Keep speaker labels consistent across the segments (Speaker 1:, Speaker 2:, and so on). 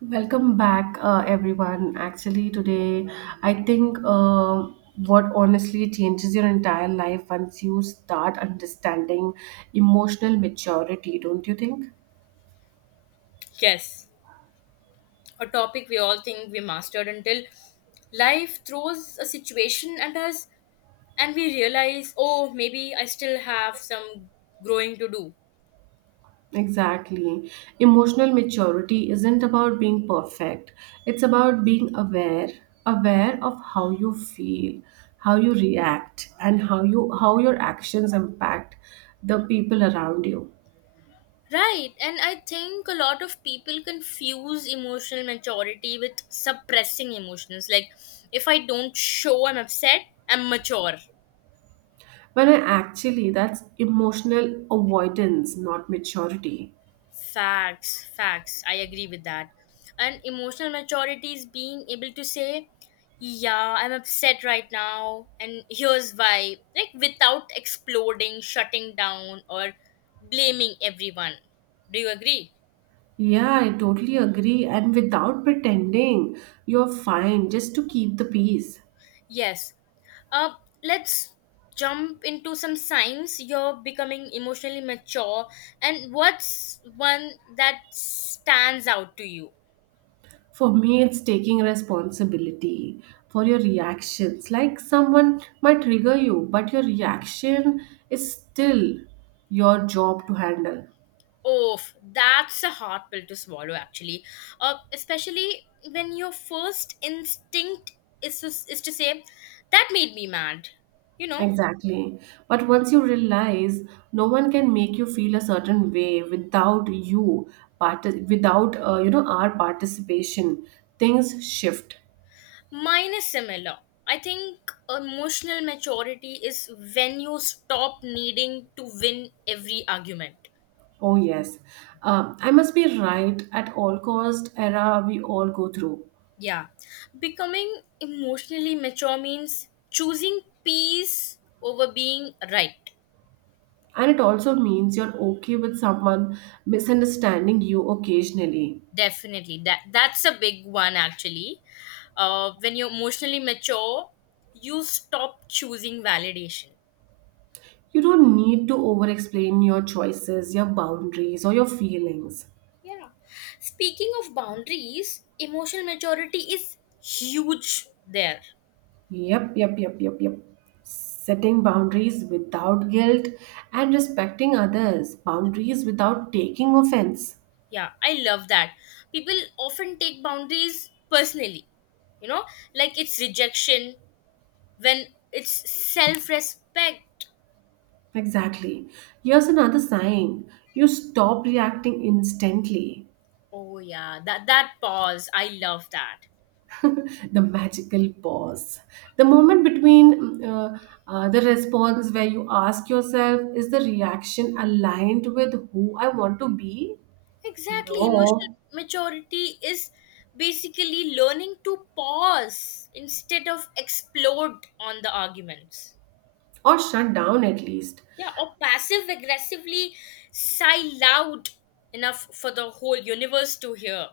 Speaker 1: Welcome back, everyone. Actually, today I think what honestly changes your entire life once you start understanding emotional maturity, don't you think?
Speaker 2: Yes, a topic we all think we mastered until life throws a situation at us and we realize, oh, maybe I still have some growing to do.
Speaker 1: Exactly. Emotional maturity isn't about being perfect, it's about being aware, aware of how you feel, how you react, and how your actions impact the people around you.
Speaker 2: Right, and I think a lot of people confuse emotional maturity with suppressing emotions. Like, if I don't show I'm upset, I'm mature.
Speaker 1: When I actually, that's emotional avoidance, not maturity.
Speaker 2: Facts, facts. I agree with that. And emotional maturity is being able to say, yeah, I'm upset right now, and here's why. Like, without exploding, shutting down, or blaming everyone. Do you agree?
Speaker 1: Yeah, I totally agree. And without pretending, you're fine just to keep the peace.
Speaker 2: Yes. Uh, let's jump into some signs you're becoming emotionally mature, and what's one that stands out to you?
Speaker 1: For me, it's taking responsibility for your reactions. Like someone might trigger you, but your reaction is still your job to handle.
Speaker 2: Oh, that's a hard pill to swallow, actually. Especially when your first instinct is to say, that made me mad. You know,
Speaker 1: Exactly. But once you realize no one can make you feel a certain way without you, without our participation, things shift.
Speaker 2: mine is similar. I think emotional maturity is when you stop needing to win every argument.
Speaker 1: Oh yes, I must be right at all cost era we all go through,
Speaker 2: Yeah. Becoming emotionally mature means choosing peace over being right.
Speaker 1: and it also means you're okay with someone misunderstanding you occasionally.
Speaker 2: Definitely. That's a big one actually. When you're emotionally mature, you stop choosing validation.
Speaker 1: You don't need to over explain your choices, your boundaries, or your feelings.
Speaker 2: Yeah. Speaking of boundaries, emotional maturity is huge there.
Speaker 1: Yep. Setting boundaries without guilt and respecting others. Boundaries without taking offense.
Speaker 2: Yeah, I love that. People often take boundaries personally. You know, like it's rejection when it's self-respect.
Speaker 1: Exactly. Here's another sign you stop reacting instantly.
Speaker 2: Oh yeah, that pause, I love that.
Speaker 1: The magical pause. The moment between the response where you ask yourself, is the reaction aligned with who I want to be?
Speaker 2: Exactly. Emotional
Speaker 1: No.
Speaker 2: maturity is basically learning to pause instead of explode on the arguments.
Speaker 1: Or shut down at least.
Speaker 2: Yeah, or passive aggressively sigh loud enough for the whole universe to hear.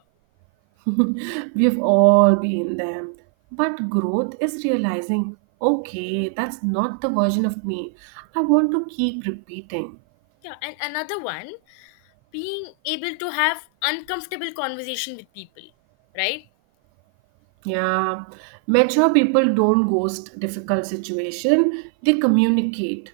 Speaker 1: We've all been there. But growth is realizing, okay, that's not the version of me I want to keep repeating.
Speaker 2: Yeah, and another one, being able to have uncomfortable conversation with people, right?
Speaker 1: Yeah, mature people don't ghost difficult situation, they communicate.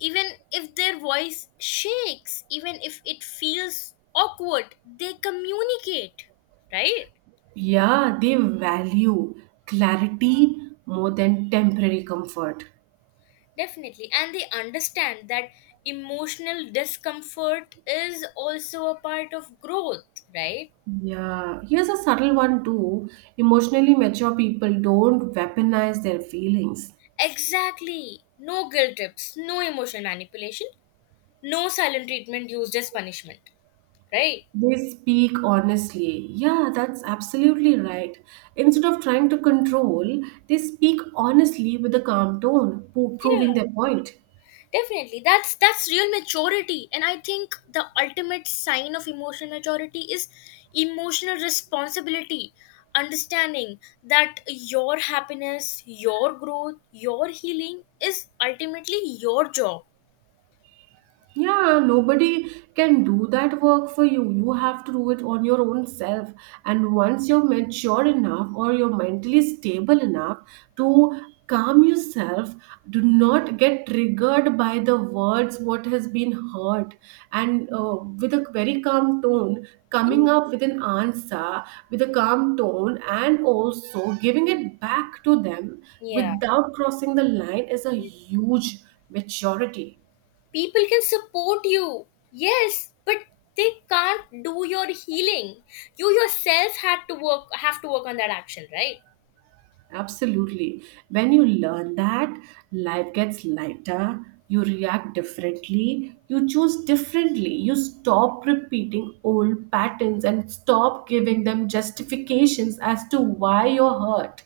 Speaker 2: Even if their voice shakes, even if it feels awkward, they communicate, right?
Speaker 1: Yeah, they value clarity more than temporary comfort.
Speaker 2: Definitely. And they understand that emotional discomfort is also a part of growth, right?
Speaker 1: Yeah, here's a subtle one too. Emotionally mature people don't weaponize their feelings.
Speaker 2: Exactly. No guilt trips, no emotional manipulation, no silent treatment used as punishment, right?
Speaker 1: They speak honestly. Yeah, that's absolutely right. Instead of trying to control, they speak honestly with a calm tone,
Speaker 2: Yeah.
Speaker 1: proving their point.
Speaker 2: Definitely, that's real maturity, and I think the ultimate sign of emotional maturity is emotional responsibility. Understanding that your happiness, your growth, your healing is ultimately your job.
Speaker 1: Yeah, nobody can do that work for you. You have to do it on your own self. And once you're mature enough or you're mentally stable enough to calm yourself, do not get triggered by the words what has been heard. And with a very calm tone, coming up with an answer with a calm tone and also giving it back to them
Speaker 2: Yeah.
Speaker 1: without crossing the line is a huge maturity.
Speaker 2: People can support you, yes, but they can't do your healing. You yourself had to work have to work on that action, right?
Speaker 1: Absolutely. When you learn that, life gets lighter, you react differently, you choose differently, you stop repeating old patterns and stop giving them justifications as to why you're hurt.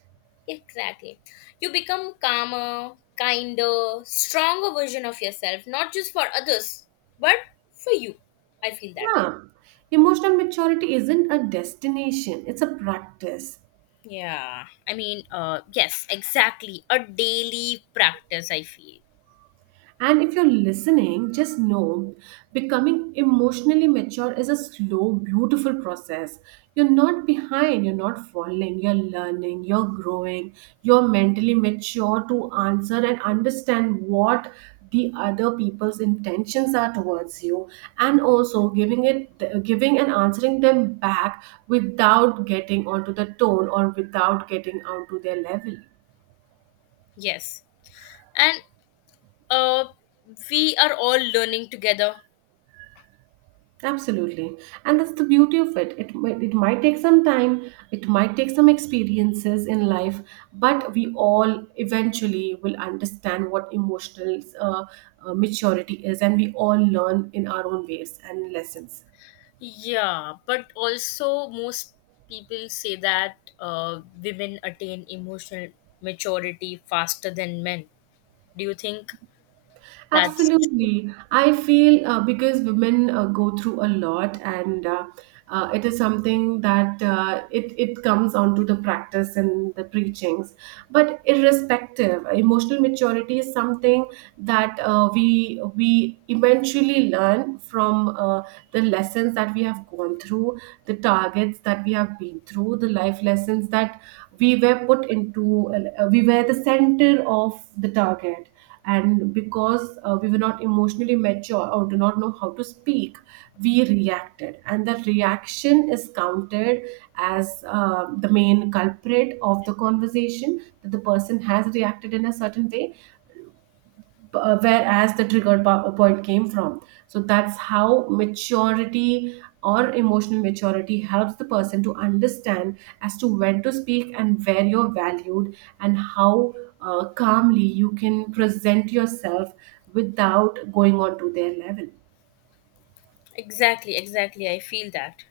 Speaker 2: Exactly. You become calmer, kinder, stronger version of yourself, not just for others, but for you. I feel that way.
Speaker 1: Yeah. Emotional maturity isn't a destination, it's a practice.
Speaker 2: Yeah. I mean, yes, exactly. A daily practice, I feel.
Speaker 1: And if you're listening, just know becoming emotionally mature is a slow, beautiful process. You're not behind, you're not falling, you're learning, you're growing, you're mentally mature to answer and understand what the other people's intentions are towards you and also giving and answering them back without getting onto the tone or without getting onto their level.
Speaker 2: Yes. And uh we are all learning together.
Speaker 1: Absolutely. And that's the beauty of it. It might take some time, it might take some experiences in life, but we all eventually will understand what emotional maturity is, and we all learn in our own ways and lessons.
Speaker 2: Yeah, but also most people say that women attain emotional maturity faster than men. Do you think that's...
Speaker 1: Absolutely. I feel because women go through a lot and it is something that it comes onto the practice and the preachings. But irrespective, emotional maturity is something that we eventually learn from the lessons that we have gone through, the targets that we have been through, the life lessons that we were put into, we were the center of the target, and because we were not emotionally mature or do not know how to speak, we reacted, and that reaction is counted as the main culprit of the conversation that the person has reacted in a certain way, whereas the trigger point came from. So that's how maturity or emotional maturity helps the person to understand as to when to speak and where you're valued and how calmly you can present yourself without going on to their level.
Speaker 2: Exactly, exactly. I feel that.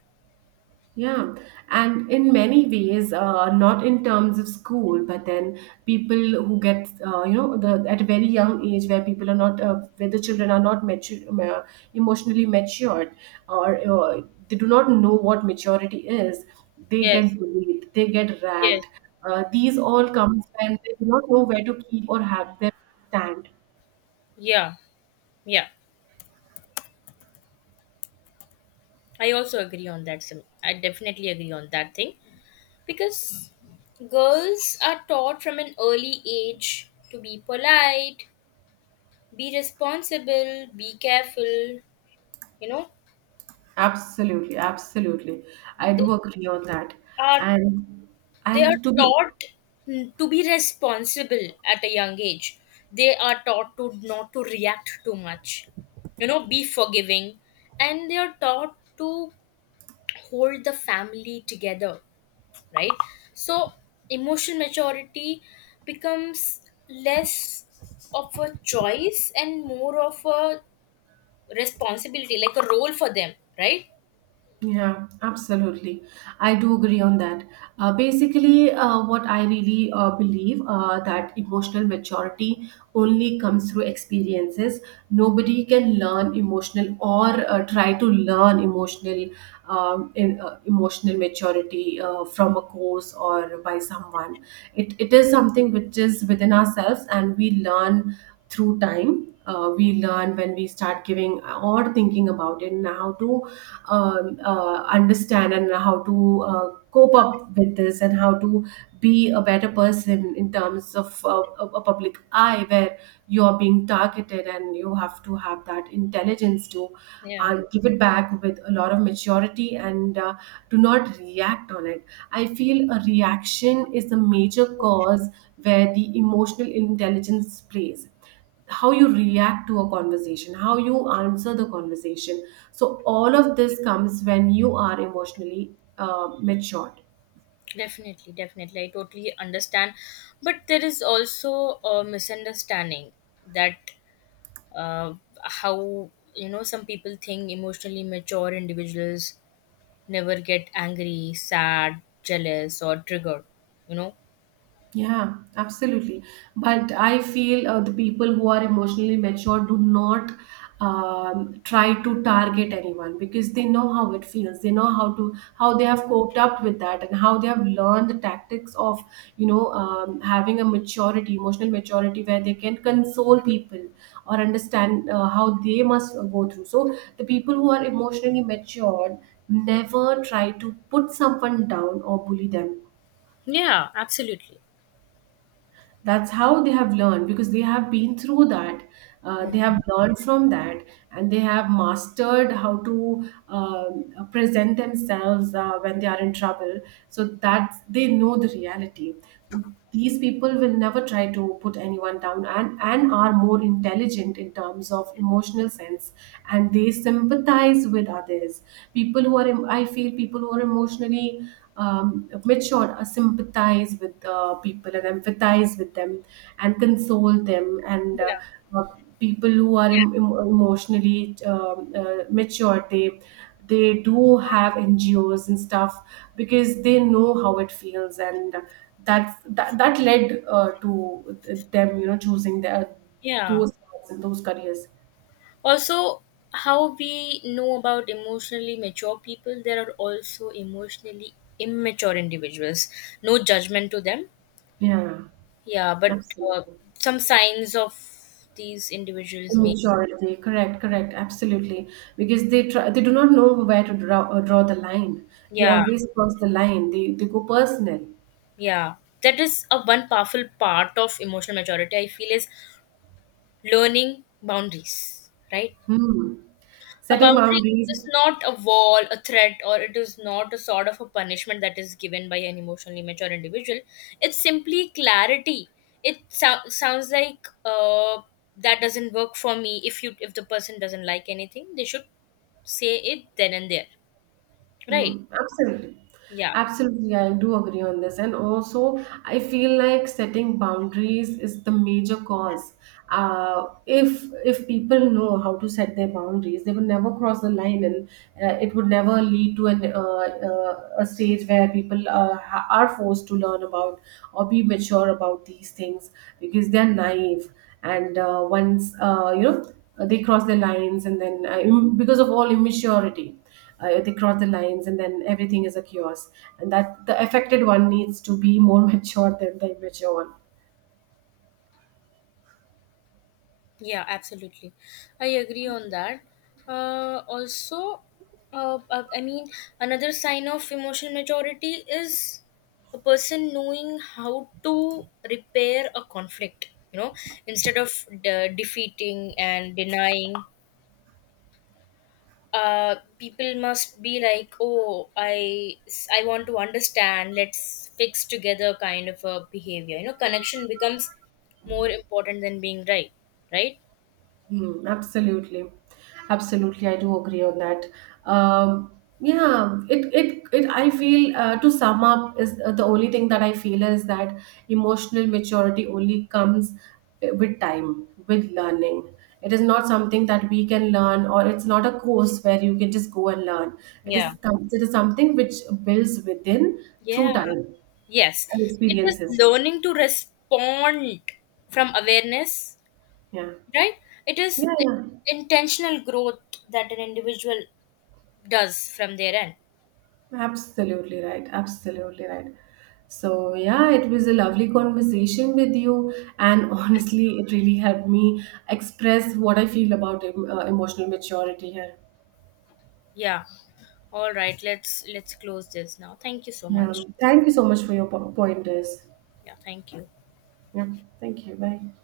Speaker 1: Yeah, and in many ways, not in terms of school, but then people who get, the at a very young age where people are not, where the children are not mature, emotionally matured, or they do not know what maturity is, they get
Speaker 2: Yes,
Speaker 1: bullied, they get
Speaker 2: yes,
Speaker 1: ragged. These all comes when they do not know where to keep or have their stand.
Speaker 2: yeah, yeah. I also agree on that. Sim. I definitely agree on that thing because girls are taught from an early age to be polite, be responsible, be careful. You know,
Speaker 1: Absolutely, absolutely, I do
Speaker 2: they
Speaker 1: agree on that,
Speaker 2: are
Speaker 1: and
Speaker 2: they are
Speaker 1: and to be.
Speaker 2: taught to be responsible at a young age. They are taught to not to react too much, you know, be forgiving, and they are taught to hold the family together, right? So emotional maturity becomes less of a choice and more of a responsibility, like a role for them, right?
Speaker 1: Yeah, absolutely. I do agree on that. Basically, what I really believe that emotional maturity only comes through experiences. Nobody can learn emotional or try to learn emotional emotional maturity from a course or by someone. It is something which is within ourselves, and we learn through time. We learn when we start giving or thinking about it and how to understand and how to cope up with this and how to be a better person in terms of a public eye where you are being targeted and you have to have that intelligence to
Speaker 2: Yeah.
Speaker 1: give it back with a lot of maturity and do not react on it. I feel a reaction is the major cause where the emotional intelligence plays how you react to a conversation, how you answer the conversation. So all of this comes when you are emotionally mature.
Speaker 2: Definitely, I totally understand, but there is also a misunderstanding that, uh, how, you know, some people think emotionally mature individuals never get angry, sad, jealous, or triggered, you know.
Speaker 1: Yeah, absolutely. But I feel the people who are emotionally mature do not try to target anyone because they know how it feels. They know how they have coped up with that and how they have learned the tactics of having a maturity, emotional maturity, where they can console people or understand how they must go through. So the people who are emotionally matured never try to put someone down or bully them.
Speaker 2: Yeah, absolutely.
Speaker 1: That's how they have learned, because they have been through that. Uh, they have learned from that, and they have mastered how to present themselves when they are in trouble, so that they know the reality. These people will never try to put anyone down, and are more intelligent in terms of emotional sense, and they sympathize with others. People who are emotionally which on sympathize with people and empathize with them and console them and
Speaker 2: Yeah.
Speaker 1: uh, people who are emotionally mature, they do have ngos and stuff, because they know how it feels, and that led to them, you know, choosing their
Speaker 2: Yeah.
Speaker 1: those paths and those careers.
Speaker 2: Also, how we know about emotionally mature people, there are also emotionally immature individuals. No judgment to them.
Speaker 1: Yeah,
Speaker 2: Yeah, but uh,
Speaker 1: absolutely.
Speaker 2: some signs of these individuals may.
Speaker 1: Immaturity, correct, correct, absolutely. Because they try, they do not know where to draw, draw the line. They
Speaker 2: Yeah,
Speaker 1: always cross the line. They go personal.
Speaker 2: yeah. That is a one powerful part of emotional maturity, I feel, is learning boundaries, right?
Speaker 1: Hmm.
Speaker 2: A
Speaker 1: Setting
Speaker 2: boundary
Speaker 1: boundaries.
Speaker 2: is not a wall, a threat, or it is not a sort of a punishment that is given by an emotionally mature individual. It's simply clarity. It sounds like, that doesn't work for me. If you... if the person doesn't like anything, they should say it then and there. Right?
Speaker 1: Mm, absolutely.
Speaker 2: Yeah.
Speaker 1: Absolutely, I do agree on this. And also, I feel like setting boundaries is the major cause. If people know how to set their boundaries, they will never cross the line, and it would never lead to an a stage where people are forced to learn about or be mature about these things, because they're naive. And once you know, they cross their lines, and then because of all immaturity, they cross the lines, and then everything is a chaos, and that the affected one needs to be more mature than the immature one.
Speaker 2: Yeah, absolutely. I agree on that. Also, I mean, another sign of emotional maturity is a person knowing how to repair a conflict, you know, instead of defeating and denying. People must be like, oh, I want to understand, let's fix together kind of a behavior. You know, connection becomes more important than being right, right?
Speaker 1: Hmm, absolutely, absolutely. I do agree on that. Um, yeah, it, it, it. I feel to sum up is the only thing that I feel is that emotional maturity only comes with time, with learning. It is not something that we can learn, or it's not a course where you can just go and learn. It
Speaker 2: Yeah.
Speaker 1: is some- it is something which builds within through
Speaker 2: Yeah.
Speaker 1: time
Speaker 2: Yes.
Speaker 1: and
Speaker 2: It is
Speaker 1: experiences.
Speaker 2: learning to respond from awareness,
Speaker 1: Yeah,
Speaker 2: right? It is
Speaker 1: yeah.
Speaker 2: intentional growth that an individual does from their end.
Speaker 1: Absolutely right. Absolutely right. So, yeah, it was a lovely conversation with you. And honestly, it really helped me express what I feel about emotional maturity here.
Speaker 2: Yeah. All right. Let's close this now. Thank you so
Speaker 1: Yeah.
Speaker 2: much.
Speaker 1: Thank you so much for your pointers.
Speaker 2: Yeah, thank you.
Speaker 1: Yeah. Thank you. Bye.